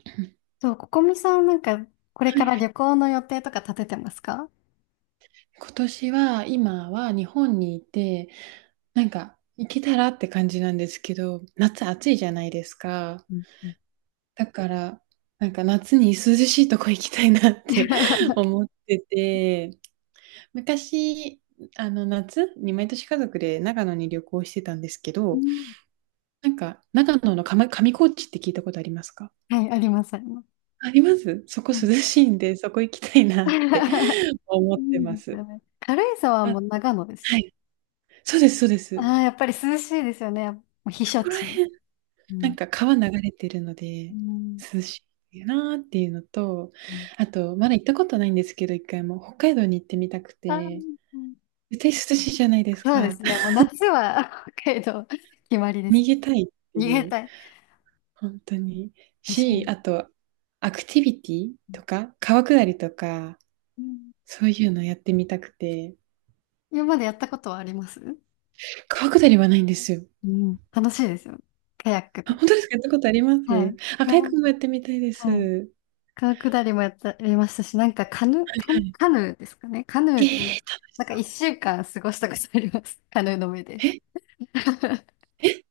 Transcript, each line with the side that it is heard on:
right: は
left: そう、ここみさんなんか、これか
right: い
left: ら
right: は
left: 旅
right: い
left: 行の予定とか立ててますか？
right: 今年は、今は日本にいて、なんか行けたらって感じなんですけど、夏暑いじゃないですか。
left: うんうん
right: だから、なんか夏に涼しいとこ行きたいなって 思ってて、昔、夏に毎年家族で長野に旅行してたんですけ
left: う
right: ど、
left: ん。
right: なんか長野の上、上高地って聞いたことありますか？
left: はい、あります、あります。
right: あります。そこ
left: はい。
right: 涼しいんで、そこ行きたいなって 思 っ
left: い
right: てま
left: いですよ
right: す。
left: ね。軽井沢はも
right: あ、
left: う長野で
right: は
left: す。
right: い。そうです、そうです。
left: ああ、やっぱり涼しいですよね。もう避
right: そ
left: 暑
right: こら、
left: 地。う
right: な
left: ん
right: んか川流れてるの
left: う
right: で
left: ん
right: 涼しいなーっていうのと、
left: うん。
right: あと、まだ行ったことないんですけど、一回も北海道に行ってみたく
left: あー。
right: て、
left: うん。
right: 絶対涼しいじゃないです
left: そうで
right: か。
left: すね。もう 夏は 北海道決まりです。
right: 逃げたいって
left: 逃げ
right: いう、
left: たい。
right: 本当に。
left: 私も。
right: あと、アクティビティとか、川下りとか、
left: うん。
right: そういうのやってみたくて、
left: 今までやったことはあります？
right: 川下りはないんですよ。
left: うん、楽しいですよ。カヤック
right: あ、
left: と。
right: 本当ですか？やったことありま
left: は
right: す？
left: い。
right: あ、
left: う
right: カヤッ
left: ん。
right: クもやってみたいで
left: はい。
right: す。
left: 川下りもやった、やりましたし、なんかカヌ、
right: は
left: カヌ、
right: い。
left: カヌーですかね。カヌ
right: えー
left: ーで、な
right: 楽し
left: んか一
right: そ
left: 週間過ごしたことあります。カヌーの上で。
right: う。ええ。え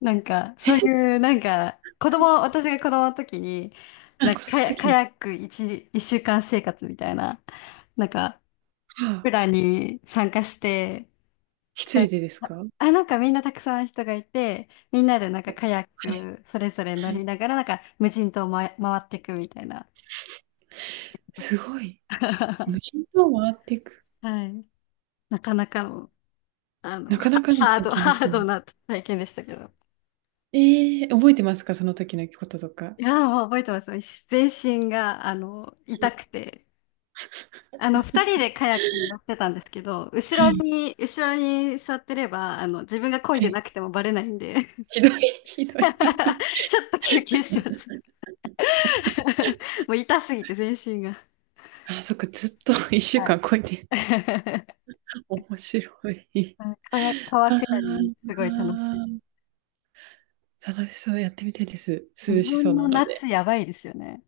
left: なんか、そういう、なんか、子供、私が子供の時に、
right: あ、
left: なん
right: 子
left: か
right: 供
left: カ
right: の
left: ヤ、
right: 時
left: カ
right: に。
left: ヤック一週間生活みたいな、なんか、
right: は
left: プ
right: あ。
left: ランに参加して、
right: 一
left: カヤッ
right: 人
left: ク。
right: でですか？
left: あ、なんかみんなたくさん人がいて、みんなでなんか
right: え、
left: カヤッ
right: はい、
left: クそれぞれ
right: は
left: 乗り
right: い。
left: ながら、なんか無人島をま、回っていくみたいなことし
right: す
left: て。
right: ごい。無 人島を回っていく。
left: はい。なかなかの、あ
right: な
left: の、
right: かなかの
left: ハー
right: 体
left: ド、
right: 験で
left: ハ
right: す
left: ー
right: よね。
left: ドな体験でしたけど。
right: ええ、覚えてますか？その時のこととか。
left: いやー、もう覚えてます。全身が、あの、痛くて。あの、2人でカヤックに乗ってたんですけど、
right: は
left: 後ろ
right: い、
left: に、後ろに座ってれば、あの、自分が漕い
right: は
left: で
right: い。
left: なくてもバレないんで、
right: ひどい、ひどい。
left: ちょっと休憩してました。もう痛すぎて、全身が。
right: あ、そっか、ずっと1週
left: はい。
right: 間こいで、面白い。
left: うん、川川
right: ああ、
left: 下り、すごい楽し
right: 楽しそう、やってみたいです。
left: い。
right: 涼
left: 日
right: しそ
left: 本
right: うな
left: の
right: ので。
left: 夏やばいですよね。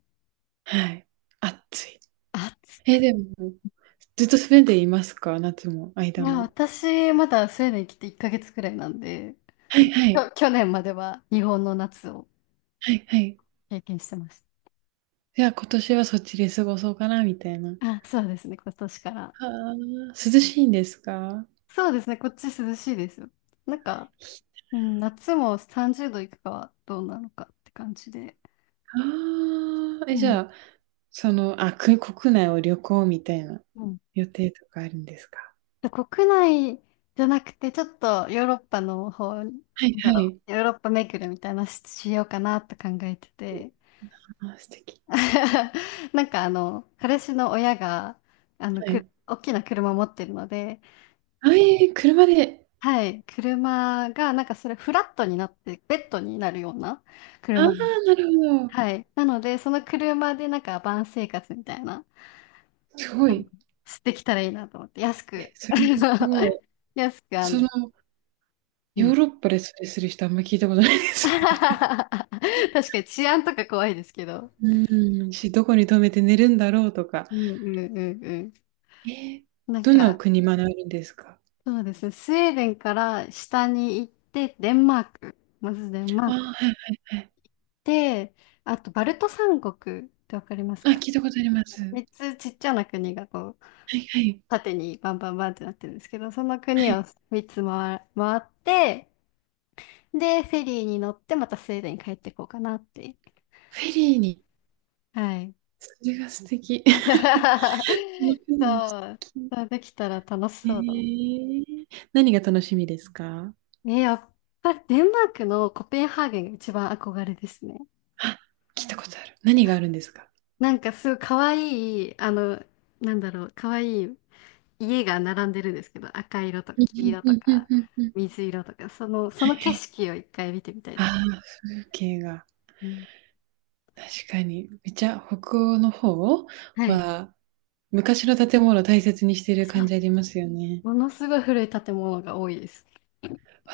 right: はい。暑い。
left: 暑
right: え、でも、ずっとスウェーデンいますか？夏も、
left: い。い
right: 間
left: や、
right: も。
left: 私、まだスウェーデン来て1ヶ月くらいなんで、
right: はいはい。
left: 去年までは日本の夏を
right: はいはい。
left: 経験してまし
right: いや、今年はそっちで過ごそうかな、みたいな。
left: た。あ、そうですね、今年から。
right: あー涼しいんですか？あ
left: そうですね、こっち涼しいですよ。なんか、うん、夏も30度いくかはどうなのかって感じで。
right: あ、
left: う
right: え、じゃ
left: ん。
right: あ、く国内を旅行みたいな
left: うん。
right: 予定とかあるんですか？
left: で、国内じゃなくて、ちょっとヨーロッパの方、なん
right: はいは
left: だろ
right: い。
left: う、ヨーロッパ巡るみたいなしようかなって考えてて。
right: あー、素敵。
left: なんかあの、彼氏の親が、あの、
right: は
left: く、
right: い。
left: 大きな車持ってるので、
right: あ、えー車で。
left: はい。車が、なんかそれフラットになって、ベッドになるような
right: ああ、
left: 車なの。
right: なるほど。
left: はい。なので、その車でなんかバン生活みたいな、
right: すご
left: あの、
right: い。
left: してきたらいいなと思って、安
right: え、
left: く、
right: それもすご い。
left: 安く、あ
right: そ
left: の、
right: の、
left: う
right: ヨ
left: ん。
right: ーロッパでそれする人あんま聞いたことないで す。
left: 確かに治安とか怖いですけど。
right: うん、どこに泊めて寝るんだろうとか。
left: うんうんうんうん。
right: えー、
left: なん
right: どんなお
left: か、
right: 国学ぶんですか？
left: そうですね。スウェーデンから下に行って、デンマーク。まずデンマー
right: あ
left: ク。
right: あー、はいはいはい。
left: で、あと、バルト三国ってわかります
right: あ、
left: か？
right: 聞いたことあります。は
left: 3つちっちゃな国がこう、
right: いはい。
left: 縦にバンバンバンってなってるんですけど、その
right: は
left: 国を
right: い。
left: 3つ回って、で、フェリーに乗ってまたスウェーデンに帰ってこうかなって。
right: フェリーに。
left: はい。
right: それが素敵。そのフ ェリーも素
left: そう。
right: 敵。
left: そうできたら楽しそうだな。
right: ええ。何が楽しみですか？
left: ね、やっぱりデンマークのコペンハーゲンが一番憧れですね。
right: あ、聞いたことある。何
left: は
right: がある
left: い。
right: んですか？
left: なんかすごい可愛い、あの、なんだろう、可愛い家が並んでるんですけど、赤色と
right: う
left: か黄
right: ん
left: 色
right: うん
left: と
right: うんうん
left: か
right: うんうん。
left: 水色とか、その、そ
right: は
left: の
right: いは
left: 景
right: い。
left: 色を一回見てみたい
right: あ
left: です。
right: あ、風景が。
left: うん。
right: 確かに。めっちゃ北欧の方
left: はい。
right: は、昔の建物を大切にしている
left: そ
right: 感
left: う。
right: じありますよね。
left: ものすごい古い建物が多いです。
right: わ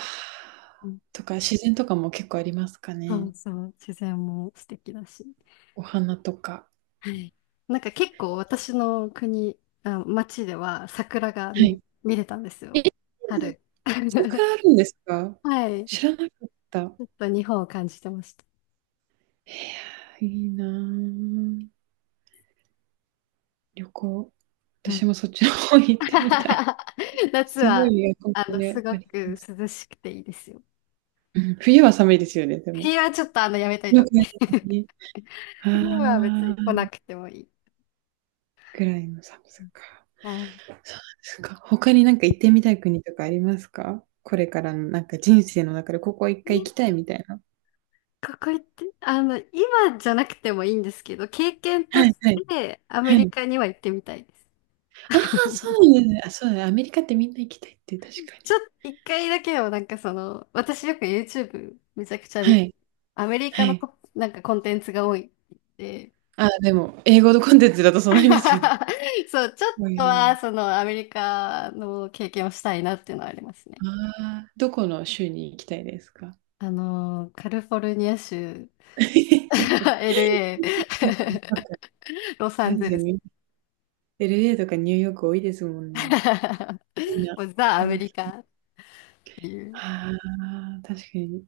left: う
right: あ。
left: ん、
right: とか、自然とかも結構ありますか
left: そ
right: ね？
left: うそう、自然も素敵だし。
right: お花とか。
left: はい。なんか結構私の国、あ、町では桜が
right: は
left: 見、
right: い。
left: 見れたんですよ。
right: え、
left: 春。
right: そこか らあるんですか？
left: はい。ち
right: 知らなかった。
left: ょっと日本を感じてました。
right: いやー、いいなー旅行。
left: う
right: 私
left: ん。
right: もそっちの方行ってみたい。
left: 夏
right: すご
left: は、
right: いエアコ
left: あ
right: ン
left: の、す
right: で
left: ご
right: ありま
left: く
right: す。
left: 涼しくていいですよ。
right: うん、冬は寒いですよね、でも。
left: 冬はちょっとあの、やめとい
right: そ
left: た
right: の
left: 方
right: く
left: がいい。
right: ありますね。
left: 冬は別
right: あ
left: に来
right: あ、
left: なくてもいい。
right: ぐらいの寒さか。
left: はい。
right: そうですか。他になんか行ってみたい国とかありますか？これからのなんか人生の中でここ一回行きたいみたいな。
left: 学校行って、あの、今じゃなくてもいいんですけど、経験と
right: は
left: し
right: いはい。
left: てアメ
right: は
left: リ
right: い。
left: カには行ってみたいです。
right: ああ、そうなんですね。あ、そうだね。アメリカってみんな行きたいって確か
left: ち
right: に。
left: ょっと1回だけをなんかその、私よく YouTube めちゃくちゃ見、
right: はい。
left: アメリ
right: は
left: カの
right: い。
left: こなんかコンテンツが多いで、
right: ああ、でも、英語のコンテンツだとそうなりますよね。
left: そう、ちょっ
right: う
left: と
right: ん。
left: はそのアメリカの経験をしたいなっていうのはありますね。
right: ああ、どこの州に行きたいですか？
left: カリフォルニア州、
right: や っぱなんか、
left: LA、ロサ
right: 確
left: ンゼ
right: か
left: ルス
right: に LA とかニューヨーク多いですもんね。みん な、
left: もうザ・
right: そ
left: ア
right: ん
left: メ
right: な感
left: リ
right: じ。
left: カっていう。
right: ああ、確かに。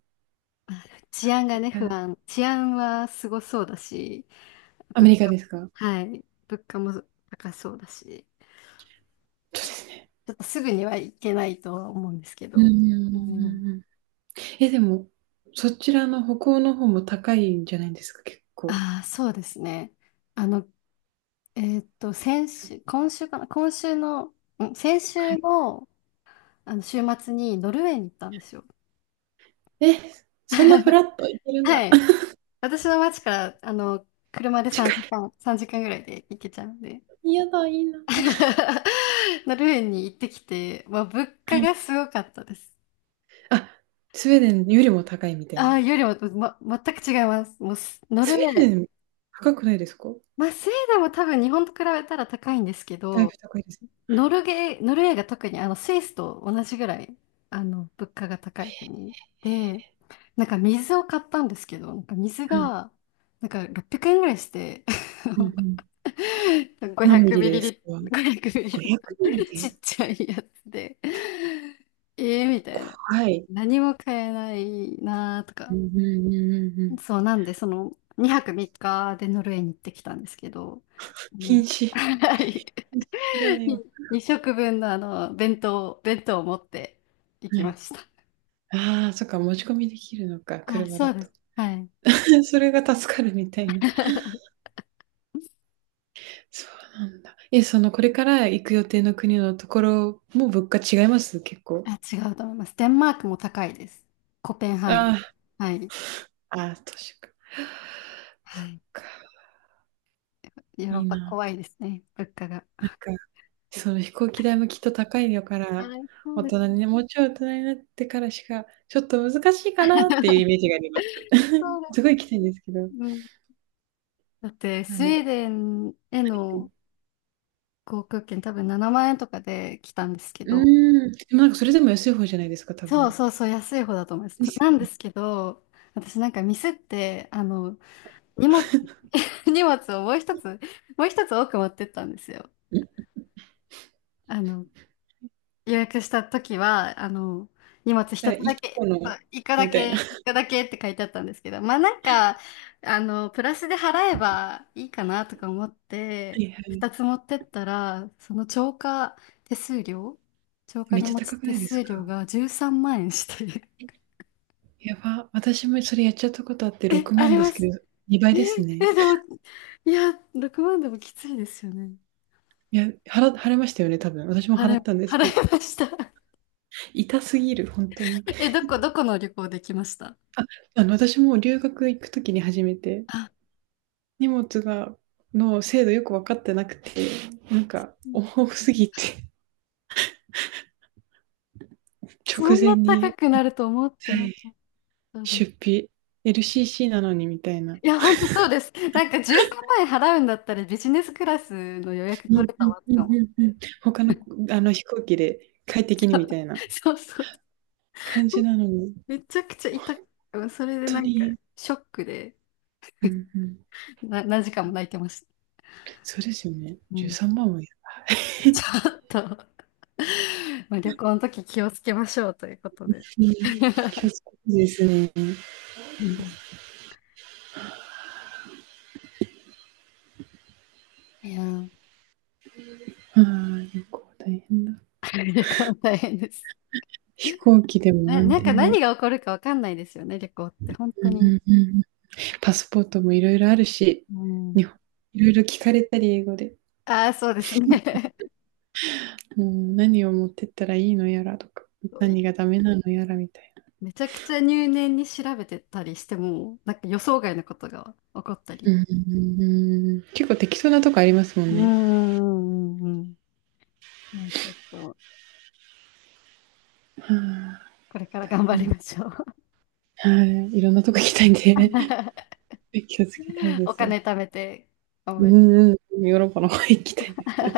left: 治
right: ア
left: 安
right: メ
left: が
right: リ
left: ね、不
right: カ
left: 安。治安はすごそうだし、
right: アメ
left: 物
right: リカですか？そう
left: 価、はい、物価も高そうだし、
right: ですね。
left: ちょっとすぐには行けないとは思うんですけ
right: うんう
left: ど。
right: んう
left: う
right: ん
left: ん。
right: うんうん。え、でも、そちらの北欧の方も高いんじゃないですか？結構。
left: ああ、そうですね。あの、先週、今週かな、今週の、うん、先
right: は
left: 週
right: い。
left: の、あの週末にノルウェーに行ったんですよ。
right: え、そんなフ ラッと行けるん
left: は
right: だ。
left: い。私の町から、あの、車で3
right: 近
left: 時間、3時間ぐらいで行けちゃうんで。
right: い。やだ、いいな。は
left: ノルウェーに行ってきて、まあ、物価
right: い。
left: がすごかったです。
right: あ、スウェーデンよりも高いみたい
left: あ
right: な。
left: あ、よりも、ま、全く違います。もうす、ノ
right: ス
left: ルウェ
right: ウェー
left: ー、
right: デン、高くないですか？
left: まあ、スウェーデンも多分日本と比べたら高いんですけ
right: だいぶ
left: ど、
right: 高いです。
left: ノルウェーが特にあのスイスと同じぐらい、あの、物価が高い国で、なんか水を買ったんですけど、なんか水
right: はい。
left: が、なんか600円ぐらいして、
right: うんうん。何ミ
left: 500
right: リ
left: ミ
right: で
left: リ
right: です
left: リッ
right: か
left: トル、500ミリリット
right: ？500ミリ
left: ルち
right: で？
left: っちゃいやつで、えー、みたい
right: 怖
left: な。
right: い。
left: 何も買えないなーと
right: う
left: か。
right: んうんうんうんうん。
left: そうなんで、その2泊3日でノルウェーに行ってきたんですけど、
right: 禁
left: も
right: 止
left: う はい。
right: 禁止だよ。
left: 2食分のあの、弁当を持って行
right: は
left: きま
right: い。
left: した。
right: ああ、そっか、持ち込みできるのか、
left: あ、
right: 車
left: そ
right: だ
left: うで
right: と。
left: す。はい。
right: それが助かるみたいな。そうなんだ。え、そのこれから行く予定の国のところも物価違います？結構。
left: あ、違うと思います。デンマークも高いです。コペンハーゲン。
right: あ
left: はい。
right: あ、ああ、都か。
left: は
right: そっ
left: い。
right: か、
left: ヨーロ
right: い
left: ッ
right: い
left: パ
right: な。
left: 怖いですね。物価が。
right: なんか、その飛行機代もきっと高いよから、
left: はい、そう
right: 大
left: です
right: 人
left: ね。
right: にね、もうちょい大人になってからしか、ちょっと難しいかなっていうイメージがあります。
left: そ うで
right: すごいきたいんですけど、
left: す。うん。だって、
right: あ
left: スウ
right: の
left: ェーデンへの航空券多分7万円とかで来たんですけ
right: う
left: ど、
right: ーん、でもなんかそれでも安い方じゃないですか、多
left: そう
right: 分。
left: そうそう、安い方だと思います。
right: です
left: なん
right: よ
left: で
right: ね。
left: すけど、私なんかミスって、あの、荷物、荷物をもう一つ多く持ってったんですよ。
right: うん。
left: あの、予約した時は、あの、荷物一つ
right: 1
left: だけ、
right: 個
left: そ
right: の
left: う一個だ
right: みたい
left: け、
right: な。は
left: 一個だけって書いてあったんですけど、まあなんか、あの、プラスで払えばいいかなとか思って、
right: いはい。
left: 2つ持ってったら、その超過手数料、超過
right: めっ
left: 荷
right: ちゃ
left: 物
right: 高く
left: 手
right: ないです
left: 数料
right: か？
left: が13万円して、
right: やば、私もそれやっちゃったことあって
left: え、
right: 6
left: あ
right: 万
left: り
right: で
left: ま
right: すけ
left: す。
right: ど、2倍
left: え、
right: ですね。
left: でも、いや、6万でもきついですよね。
right: いや、払いましたよね、多分。私も払
left: 払
right: っ
left: え、
right: たんです
left: 払
right: けど、
left: いました。
right: 痛すぎる、本当に。
left: え、どこの旅行で来ました？
right: あ、あの、私も留学行くときに初めて、
left: あ、
right: 荷物が、の精度よく分かってなくて、なんか、多すぎて、
left: そ
right: 直
left: んな
right: 前
left: 高
right: に、
left: くなると思って
right: は
left: なか
right: い
left: ったで
right: 出
left: す。
right: 費、LCC なのにみたいな。
left: いや、ほんとそうです。なんか13万円払うんだったらビジネスクラスの予約
right: う
left: 取
right: ん
left: れ
right: う
left: た
right: ん
left: わと
right: う
left: か思
right: ん
left: っ
right: うんう
left: て。
right: ん。他の、あの飛行機で快適にみたいな
left: そうそう。
right: 感じなのに、
left: めちゃくちゃ痛く、それで
right: 本
left: な
right: 当
left: んか
right: に、
left: ショックで
right: うんうん。
left: 何時間も泣いてました。
right: そうですよね。
left: うん。
right: 13万もやる。
left: ちょっと、まあ、旅行の時気をつけましょうということで。
right: うん、気をつ けてですね。
left: うん。いやー、
right: ああ、旅行大変だ。
left: 旅行大変です。
right: 飛行機でも
left: な、
right: 何
left: なん
right: で
left: か
right: も。
left: 何が起こるかわかんないですよね、旅行って。本当
right: うん
left: に。
right: うんうん、パスポートもいろいろあるし、
left: う
right: 日
left: ん。
right: 本いろいろ聞かれたり英語で、
left: ああ、そうですね。
right: うん、何を持ってったらいいのやらとか、
left: そうい、
right: 何がダメなのやらみたい
left: めちゃくちゃ入念に調べてたりしても、なんか予想外のことが起こった
right: な。
left: り。
right: うん、結構適当なとこありますも
left: うー
right: んね。
left: ん、うんうん、もうちょっと、
right: はあ、
left: これから頑張
right: 大
left: りましょう。
right: 変はい、いろんなとこ行きたいんで 気をつけたいで
left: お
right: すわ。
left: 金貯めて、頑
right: う
left: 張り。
right: んうん、ヨーロッパの方行きたいです。